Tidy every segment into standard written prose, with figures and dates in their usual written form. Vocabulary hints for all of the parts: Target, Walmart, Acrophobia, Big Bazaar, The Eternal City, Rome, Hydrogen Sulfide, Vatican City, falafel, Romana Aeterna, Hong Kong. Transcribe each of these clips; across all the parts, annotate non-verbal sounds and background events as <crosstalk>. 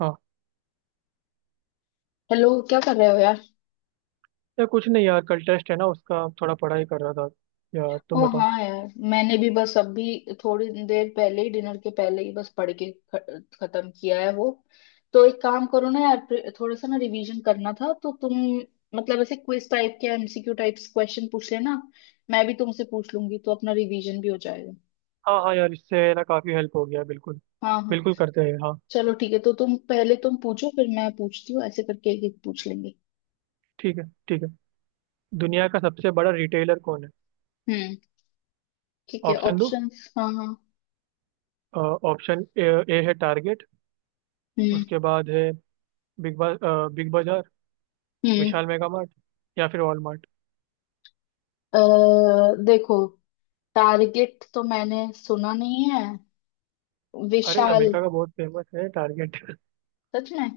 हाँ। हेलो, क्या कर रहे हो यार। यार कुछ नहीं, यार कल टेस्ट है ना, उसका थोड़ा पढ़ाई कर रहा था। यार ओ तुम बताओ। हाँ यार, मैंने भी बस अभी थोड़ी देर पहले ही, डिनर के पहले ही बस पढ़ के खत्म किया है वो। तो एक काम करो ना यार, थोड़ा सा ना रिवीजन करना था तो तुम मतलब ऐसे क्विज टाइप के एमसीक्यू टाइप्स क्वेश्चन पूछ लेना। मैं भी तुमसे पूछ लूंगी तो अपना रिवीजन भी हो जाएगा। हाँ हाँ यार, इससे ना काफ़ी हेल्प हो गया, बिल्कुल। हाँ हाँ। बिल्कुल करते हैं, हाँ। चलो ठीक है, तो तुम पहले तुम पूछो, फिर मैं पूछती हूँ, ऐसे करके एक एक पूछ लेंगे। ठीक है, ठीक है। दुनिया का सबसे बड़ा रिटेलर कौन है? हम्म। ठीक है, ऑप्शन दो। ऑप्शंस? हाँ हाँ। ऑप्शन ए, ए है टारगेट। हम्म, उसके बाद है बिग बाजार, हम्म। विशाल मेगा मार्ट, या फिर वॉलमार्ट। अ, देखो, टारगेट तो मैंने सुना नहीं है। अरे विशाल। अमेरिका का बहुत फेमस है टारगेट <laughs> सच में?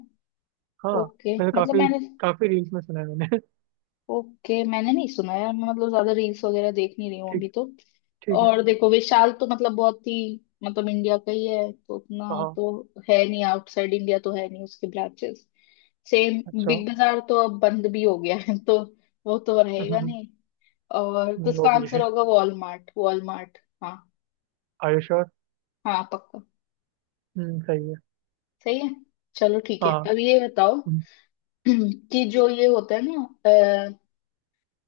हाँ ओके, मैंने मतलब काफ़ी मैंने। काफ़ी रील्स में सुना है मैंने <laughs> ओके, मैंने नहीं सुना यार, मैं मतलब ज्यादा रील्स वगैरह देख नहीं रही हूँ ठीक, अभी तो। ठीक है। और देखो विशाल तो मतलब बहुत ही, मतलब इंडिया का ही है तो उतना हाँ तो है नहीं, आउटसाइड इंडिया तो है नहीं उसके ब्रांचेस। सेम अच्छा। बिग बाजार तो अब बंद भी हो गया है <laughs> तो वो तो <laughs> रहेगा हम्म, नहीं। और तो वो इसका भी है, आंसर होगा वॉलमार्ट, वॉलमार्ट, हाँ। आयुष और हाँ, पक्का। सही है। सही है। चलो ठीक है, हाँ। अब ये बताओ। हम्म। <clears throat> कि जो ये होता है ना,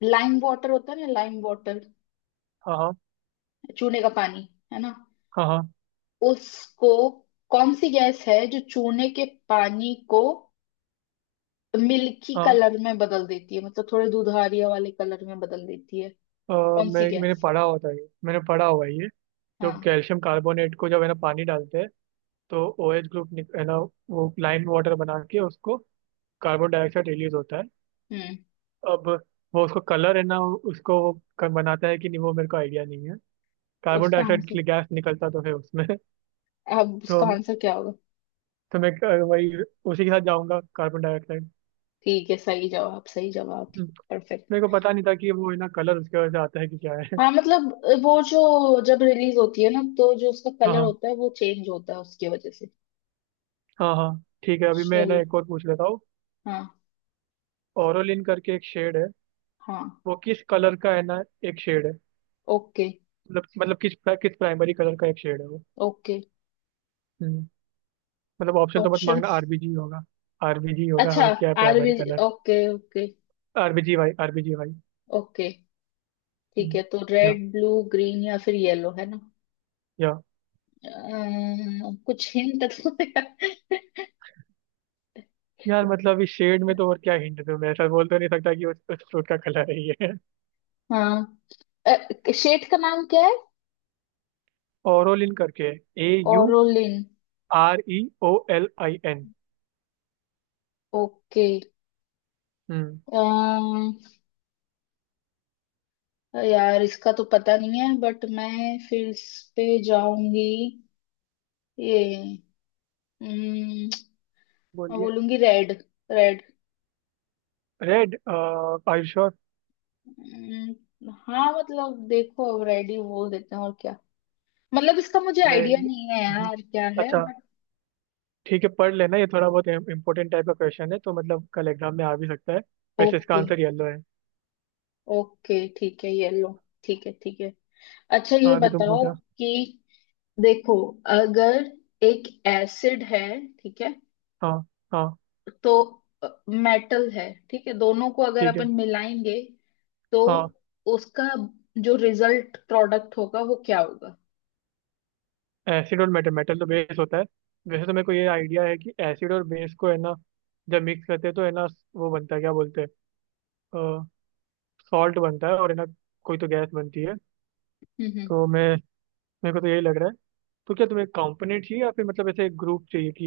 लाइम वाटर होता है ना, लाइम वाटर, हाँ हाँ चूने का पानी, है ना? हाँ हाँ। उसको, कौन सी गैस है जो चूने के पानी को मिल्की हाँ कलर में बदल देती है, मतलब थोड़े दुधारिया वाले कलर में बदल देती है? हाँ, कौन सी मैंने गैस? पढ़ा होता है ये। मैंने पढ़ा हुआ है ये। जो हाँ। कैल्शियम कार्बोनेट को जब है ना पानी डालते हैं, तो ओ एच ग्रुप है ना, वो लाइम वाटर बना के उसको कार्बन डाइऑक्साइड रिलीज होता है। हम्म। अब वो उसको कलर है ना, उसको वो बनाता है कि नहीं, वो मेरे को आइडिया नहीं है। तो कार्बन उसका डाइऑक्साइड आंसर। की गैस निकलता तो है उसमें <laughs> अब तो उसका आंसर क्या होगा? वही उसी के साथ जाऊंगा, कार्बन डाइऑक्साइड। ठीक है, सही जवाब, सही जवाब। हम्म, परफेक्ट। मेरे को पता नहीं था कि वो है ना कलर उसके वजह से आता है कि क्या है। हाँ मतलब, वो जो, जब रिलीज होती है ना तो जो उसका <laughs> हाँ कलर हाँ। होता है वो चेंज होता है उसकी वजह से। हाँ हाँ ठीक है, अभी मैं ना चलो। एक और पूछ लेता हूँ। हाँ ओरोलिन करके एक शेड है, हाँ। वो किस कलर का है ना, एक शेड है। ओके मतलब किस किस प्राइमरी कलर का एक शेड है वो। ओके। हम्म, मतलब ऑप्शन तो मत मांगना, ऑप्शंस? आरबीजी होगा। आरबीजी होगा, अच्छा, और क्या है primary RB, colour? Okay okay. RBG Y, RBG Y. Okay ठीक हम्म, है, तो या रेड, ब्लू, ग्रीन या फिर येलो, है ना? या कुछ हिंट दो यार। यार मतलब इस शेड में तो और क्या हिंट दूं मैं? ऐसा बोल तो नहीं सकता कि उस फ्रूट का कलर है ये। हाँ। शेड का नाम क्या है? ओरोलिन करके A U aureolin. R E O L I N. Okay. हम्म। अम, यार इसका तो पता नहीं है, बट मैं फिर इस पे जाऊंगी। ये, अम, मैं बोलिए। बोलूंगी रेड। रेड। रेड, आयुष। हाँ मतलब देखो, अब रेडी बोल देते हैं और क्या, मतलब इसका मुझे नहीं। आइडिया नहीं है हम्म, यार, क्या है अच्छा, बट। ठीक है पढ़ लेना, ये थोड़ा बहुत इंपॉर्टेंट टाइप का क्वेश्चन है, तो मतलब कल एग्जाम में आ भी सकता है। वैसे इसका ओके, आंसर येलो है। ओके ठीक है, ये लो। ठीक है, ठीक है। अच्छा ये हाँ, अभी तुम बताओ पूछा। कि, देखो, अगर एक एसिड है, ठीक है। हाँ हाँ। तो मेटल है, ठीक है, दोनों को अगर ठीक है। अपन मिलाएंगे तो हाँ। उसका जो रिजल्ट प्रोडक्ट होगा, वो क्या होगा? एसिड और मेटल, तो बेस होता है। वैसे तो मेरे को ये आइडिया है कि एसिड और बेस को है ना जब मिक्स करते हैं तो है ना वो बनता है क्या बोलते हैं, सॉल्ट बनता है और है ना कोई तो गैस बनती है। हम्म, तो मैं, मेरे को तो यही लग रहा है। तो क्या तुम्हें कंपोनेंट चाहिए या फिर मतलब ऐसे ग्रुप चाहिए कि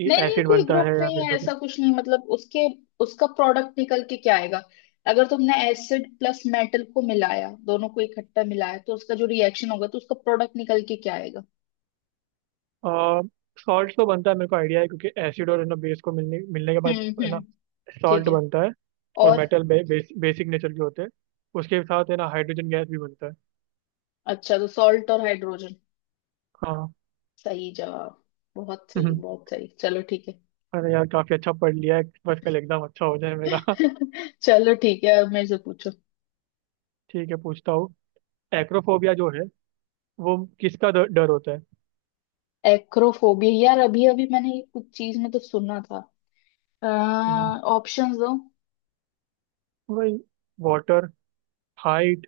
ये नहीं नहीं, एसिड कोई बनता ग्रुप है या नहीं फिर है, ऐसा कुछ नहीं, मतलब उसके उसका प्रोडक्ट निकल के क्या आएगा? अगर तुमने एसिड प्लस मेटल को मिलाया, दोनों को इकट्ठा मिलाया, तो उसका जो रिएक्शन होगा, तो उसका प्रोडक्ट निकल के क्या आएगा? सॉल्ट तो बनता है, मेरे को आइडिया है, क्योंकि एसिड और है ना बेस को मिलने मिलने के बाद हम्म, है ना हम्म। ठीक सॉल्ट है। बनता है। और और, मेटल बेसिक नेचर के होते हैं। उसके साथ है ना हाइड्रोजन गैस भी बनता है। अच्छा, तो सॉल्ट और हाइड्रोजन। हाँ। सही जवाब। बहुत सही, हम्म, बहुत सही, चलो ठीक है। अरे यार काफी अच्छा पढ़ लिया है, बस कल एग्जाम अच्छा हो जाए मेरा <laughs> <laughs> चलो ठीक है, अब मेरे से पूछो। ठीक है, पूछता हूँ। एक्रोफोबिया जो है, वो किसका डर होता है? एक्रोफोबिया, यार अभी अभी मैंने ये कुछ चीज में तो सुना था। हम्म, ऑप्शंस दो। वही, वाटर, हाइट,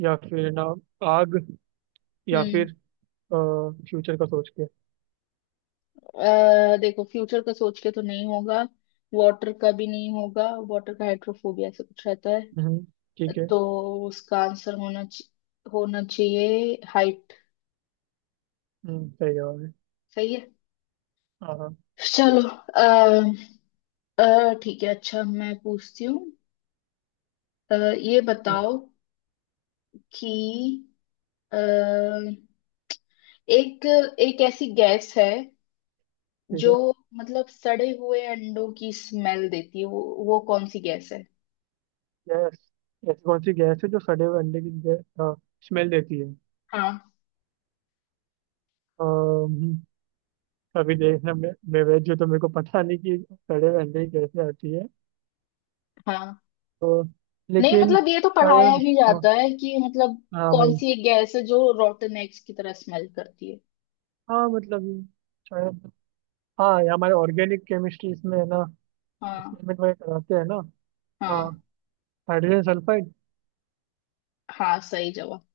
या फिर ना आग, या फिर फ्यूचर का सोच के। देखो, फ्यूचर का सोच के तो नहीं होगा। वाटर का भी नहीं होगा। वाटर का हाइड्रोफोबिया ऐसा कुछ रहता है। हम्म। ठीक है। तो उसका आंसर होना चाहिए हाइट। सही जवाब है। सही है। हाँ हाँ। चलो, ठीक है, अच्छा मैं पूछती हूँ। ये हम्म, बताओ कि, अ, एक एक ऐसी गैस है ठीक जो है। मतलब सड़े हुए अंडों की स्मेल देती है, वो कौन सी गैस है? गैस, ऐसी कौन सी गैस है जो सड़े हुए अंडे की स्मेल देती है? हाँ अम्म, अभी देखना, मैं वेज हूँ तो मेरे को पता नहीं कि सड़े हुए अंडे की कैसे आती है। हाँ। तो, नहीं लेकिन मतलब, ये तो पढ़ाया शायद। भी हाँ। जाता है कि, मतलब हाँ कौन भाई। सी एक गैस है जो रोटन एग्स की तरह स्मेल करती है? हाँ मतलब ये, शायद। हाँ, ये हमारे ऑर्गेनिक केमिस्ट्री इसमें है ना हाँ एक्सपेरिमेंट वगैरह कराते हैं ना। हाँ हाँ। Hydrogen sulphide. हाँ। सही जवाब।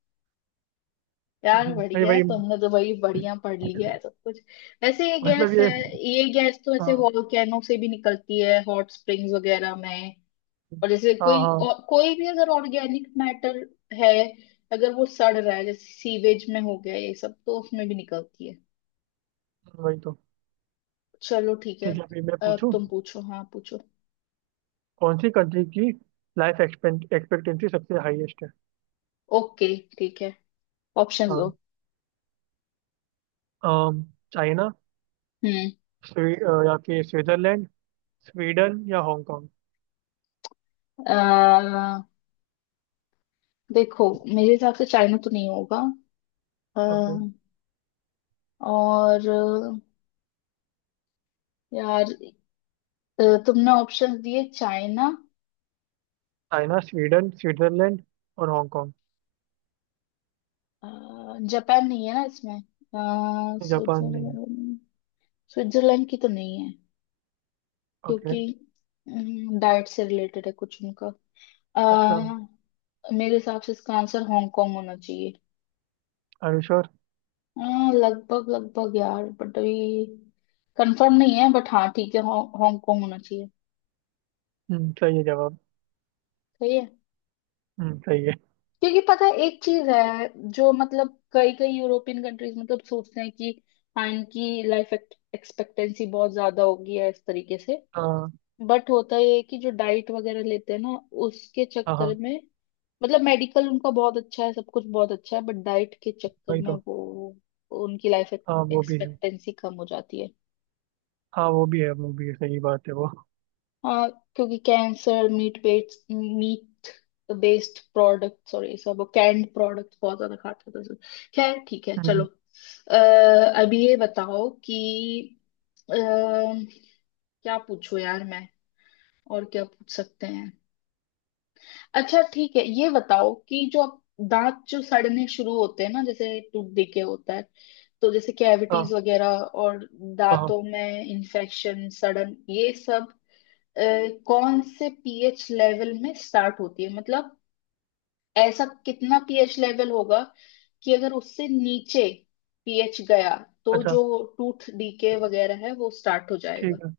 यार भाई बढ़िया है, भाई, तुमने तो भाई बढ़िया पढ़ लिया है सब कुछ। वैसे ये मतलब गैस है, ये। ये गैस तो ऐसे हाँ वॉल्केनो से भी निकलती है, हॉट स्प्रिंग्स वगैरह में। और जैसे हाँ हाँ। कोई भी अगर ऑर्गेनिक मैटर है, अगर वो सड़ रहा है, जैसे सीवेज में हो गया ये सब, तो उसमें भी निकलती है। वही तो। चलो ठीक है। ठीक है, अभी मैं अब पूछूं। तुम पूछो, हाँ पूछो। कौन सी कंट्री की लाइफ एक्सपेक्टेंसी सबसे हाईएस्ट है? ओके ठीक है। ऑप्शंस दो। हाँ। अम, चाइना, हम्म। या फिर स्विट्जरलैंड, स्वीडन, या हांगकांग। अह, देखो, मेरे हिसाब से चाइना तो नहीं होगा। ओके, अह, और यार, तुमने ऑप्शंस दिए चाइना, चाइना, स्वीडन, स्विट्जरलैंड और हांगकांग। जापान नहीं है ना इसमें? जापान नहीं है। स्विट्जरलैंड, स्विट्जरलैंड की तो नहीं है, ओके। क्योंकि डाइट से रिलेटेड है कुछ उनका। अच्छा। अह, मेरे हिसाब से इसका आंसर हांगकांग होना चाहिए। Are you sure? लगभग लगभग यार, बट अभी कंफर्म नहीं है, बट हाँ ठीक है, हांगकांग होना चाहिए। हम्म, सही है जवाब। सही है। हम्म, सही है। क्योंकि पता है, एक चीज है जो, मतलब कई कई यूरोपियन कंट्रीज मतलब सोचते हैं कि हाँ, इनकी लाइफ एक्सपेक्टेंसी बहुत ज्यादा होगी या इस तरीके से। हाँ बट होता ये है कि जो डाइट वगैरह लेते हैं ना, उसके हाँ। चक्कर हाँ, में, मतलब मेडिकल उनका बहुत अच्छा है, सब कुछ बहुत अच्छा है, बट डाइट के चक्कर वही में तो। वो, उनकी लाइफ हाँ वो भी है। एक्सपेक्टेंसी कम हो जाती है। हाँ वो भी है, वो भी है, सही बात है वो। हाँ, क्योंकि cancer, meat based product, sorry सब कैंड प्रोडक्ट बहुत ज्यादा खाते थे सब। खैर ठीक है, चलो। हम्म। अः अभी ये बताओ कि, क्या पूछूं यार मैं, और क्या पूछ सकते हैं? अच्छा ठीक है, ये बताओ कि जो दांत जो सड़ने शुरू होते हैं ना, जैसे टूटने के होता है, तो जैसे कैविटीज हाँ वगैरह, और हाँ हाँ, दांतों में इन्फेक्शन, सड़न ये सब, अ, कौन से पीएच लेवल में स्टार्ट होती है, मतलब ऐसा कितना पीएच लेवल होगा कि अगर उससे नीचे पीएच गया, तो अच्छा, जो टूथ डीके वगैरह है वो स्टार्ट हो जाएगा? ठीक है।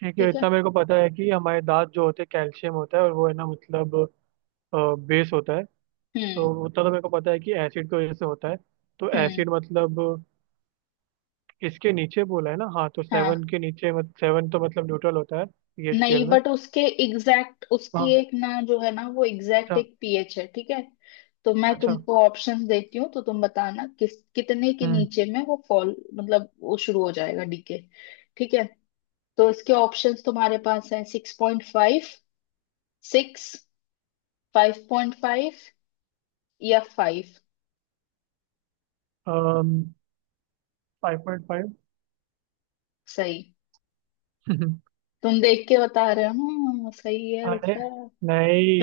ठीक है, ठीक है। इतना मेरे को पता है कि हमारे दांत जो होते हैं, कैल्शियम होता है, और वो है ना मतलब बेस होता है। तो हम्म, उतना तो मेरे को पता है कि एसिड की वजह से होता है। तो हम्म। एसिड मतलब, इसके नीचे बोला है ना, हाँ, तो हाँ। 7 के नीचे, मत 7 तो मतलब न्यूट्रल होता है पीएच स्केल नहीं में। बट उसके एग्जैक्ट उसकी हाँ। एक ना जो है ना, वो एग्जैक्ट अच्छा। एक पीएच है, ठीक है। तो मैं अच्छा। तुमको ऑप्शन देती हूँ, तो तुम बताना किस कितने के हम्म। नीचे में वो फॉल, मतलब वो शुरू हो जाएगा डीके। ठीक है। तो इसके ऑप्शंस तुम्हारे पास हैं: six point five, six, five point five या फाइव। 5.5। सही। <laughs> तुम देख के बता रहे हो, हम्म, सही है अरे बेटा,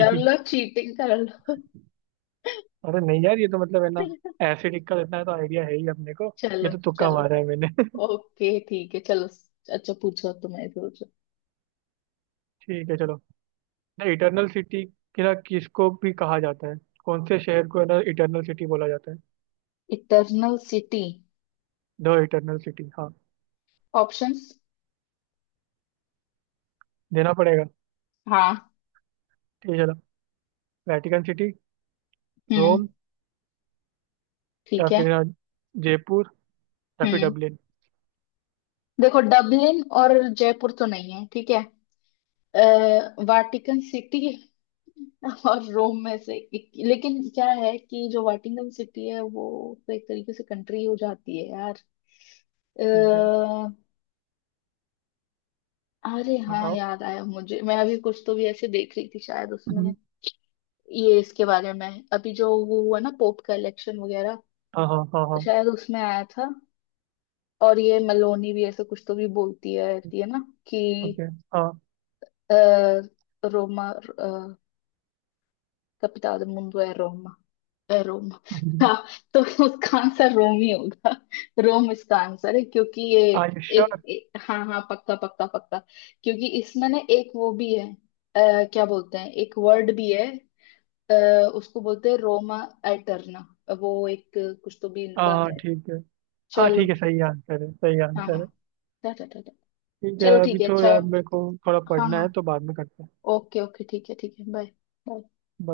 कर लो चीटिंग कर लो। अरे नहीं यार, ये तो मतलब है ना <laughs> एसिडिक का इतना तो आइडिया है ही अपने को। ये चलो, तो तुक्का चलो। मारा है मैंने <laughs> ओके ठीक है, चलो। अच्छा पूछो, तुम्हें पूछो। ठीक है, चलो। द इटरनल सिटी ना, किसको भी कहा जाता है? कौन से शहर को है ना इटरनल सिटी बोला जाता है? Eternal city. The eternal city, हाँ। ऑप्शंस? देना पड़ेगा। हाँ, ठीक है, चलो। वेटिकन सिटी, हम्म। रोम, या ठीक है, फिर अ, जयपुर, या फिर हम्म। डबलिन। देखो, डबलिन और जयपुर तो नहीं है, ठीक है। वाटिकन सिटी <laughs> और रोम में से एक, लेकिन क्या है कि जो वाटिकन सिटी है, वो तो एक तरीके से कंट्री हो जाती है यार। अ, ठीक है। अरे हाँ, बताओ। याद आया मुझे, मैं अभी कुछ तो भी ऐसे देख रही थी, शायद उसमें हम्म, ये इसके बारे में, अभी जो वो हुआ ना, पोप का इलेक्शन वगैरह, हाँ हाँ हाँ हाँ। शायद उसमें आया था। और ये मेलोनी भी ऐसे कुछ तो भी बोलती है रहती है ना कि, ओके। हाँ। आ, रोमा capital del mundo es Roma. है रोम। हम्म। हाँ। तो उसका आंसर रोम ही होगा। रोम इसका आंसर है, क्योंकि ये आर यू श्योर? एक, हाँ हाँ, पक्का पक्का पक्का। क्योंकि इसमें ना एक वो भी है, क्या बोलते हैं, एक वर्ड भी है, उसको बोलते हैं रोमा एटर्ना, वो एक कुछ तो भी इनका हाँ है। ठीक है। हाँ चलो ठीक है, ठीक। सही आंसर है, सही हाँ हाँ। आंसर है। टा टा टा टा। ठीक है, चलो अभी ठीक है, तो अच्छा। यार मेरे को थोड़ा हाँ पढ़ना हाँ। है तो बाद में करते हैं। ओके ओके <laughs> ठीक है, ठीक है, बाय।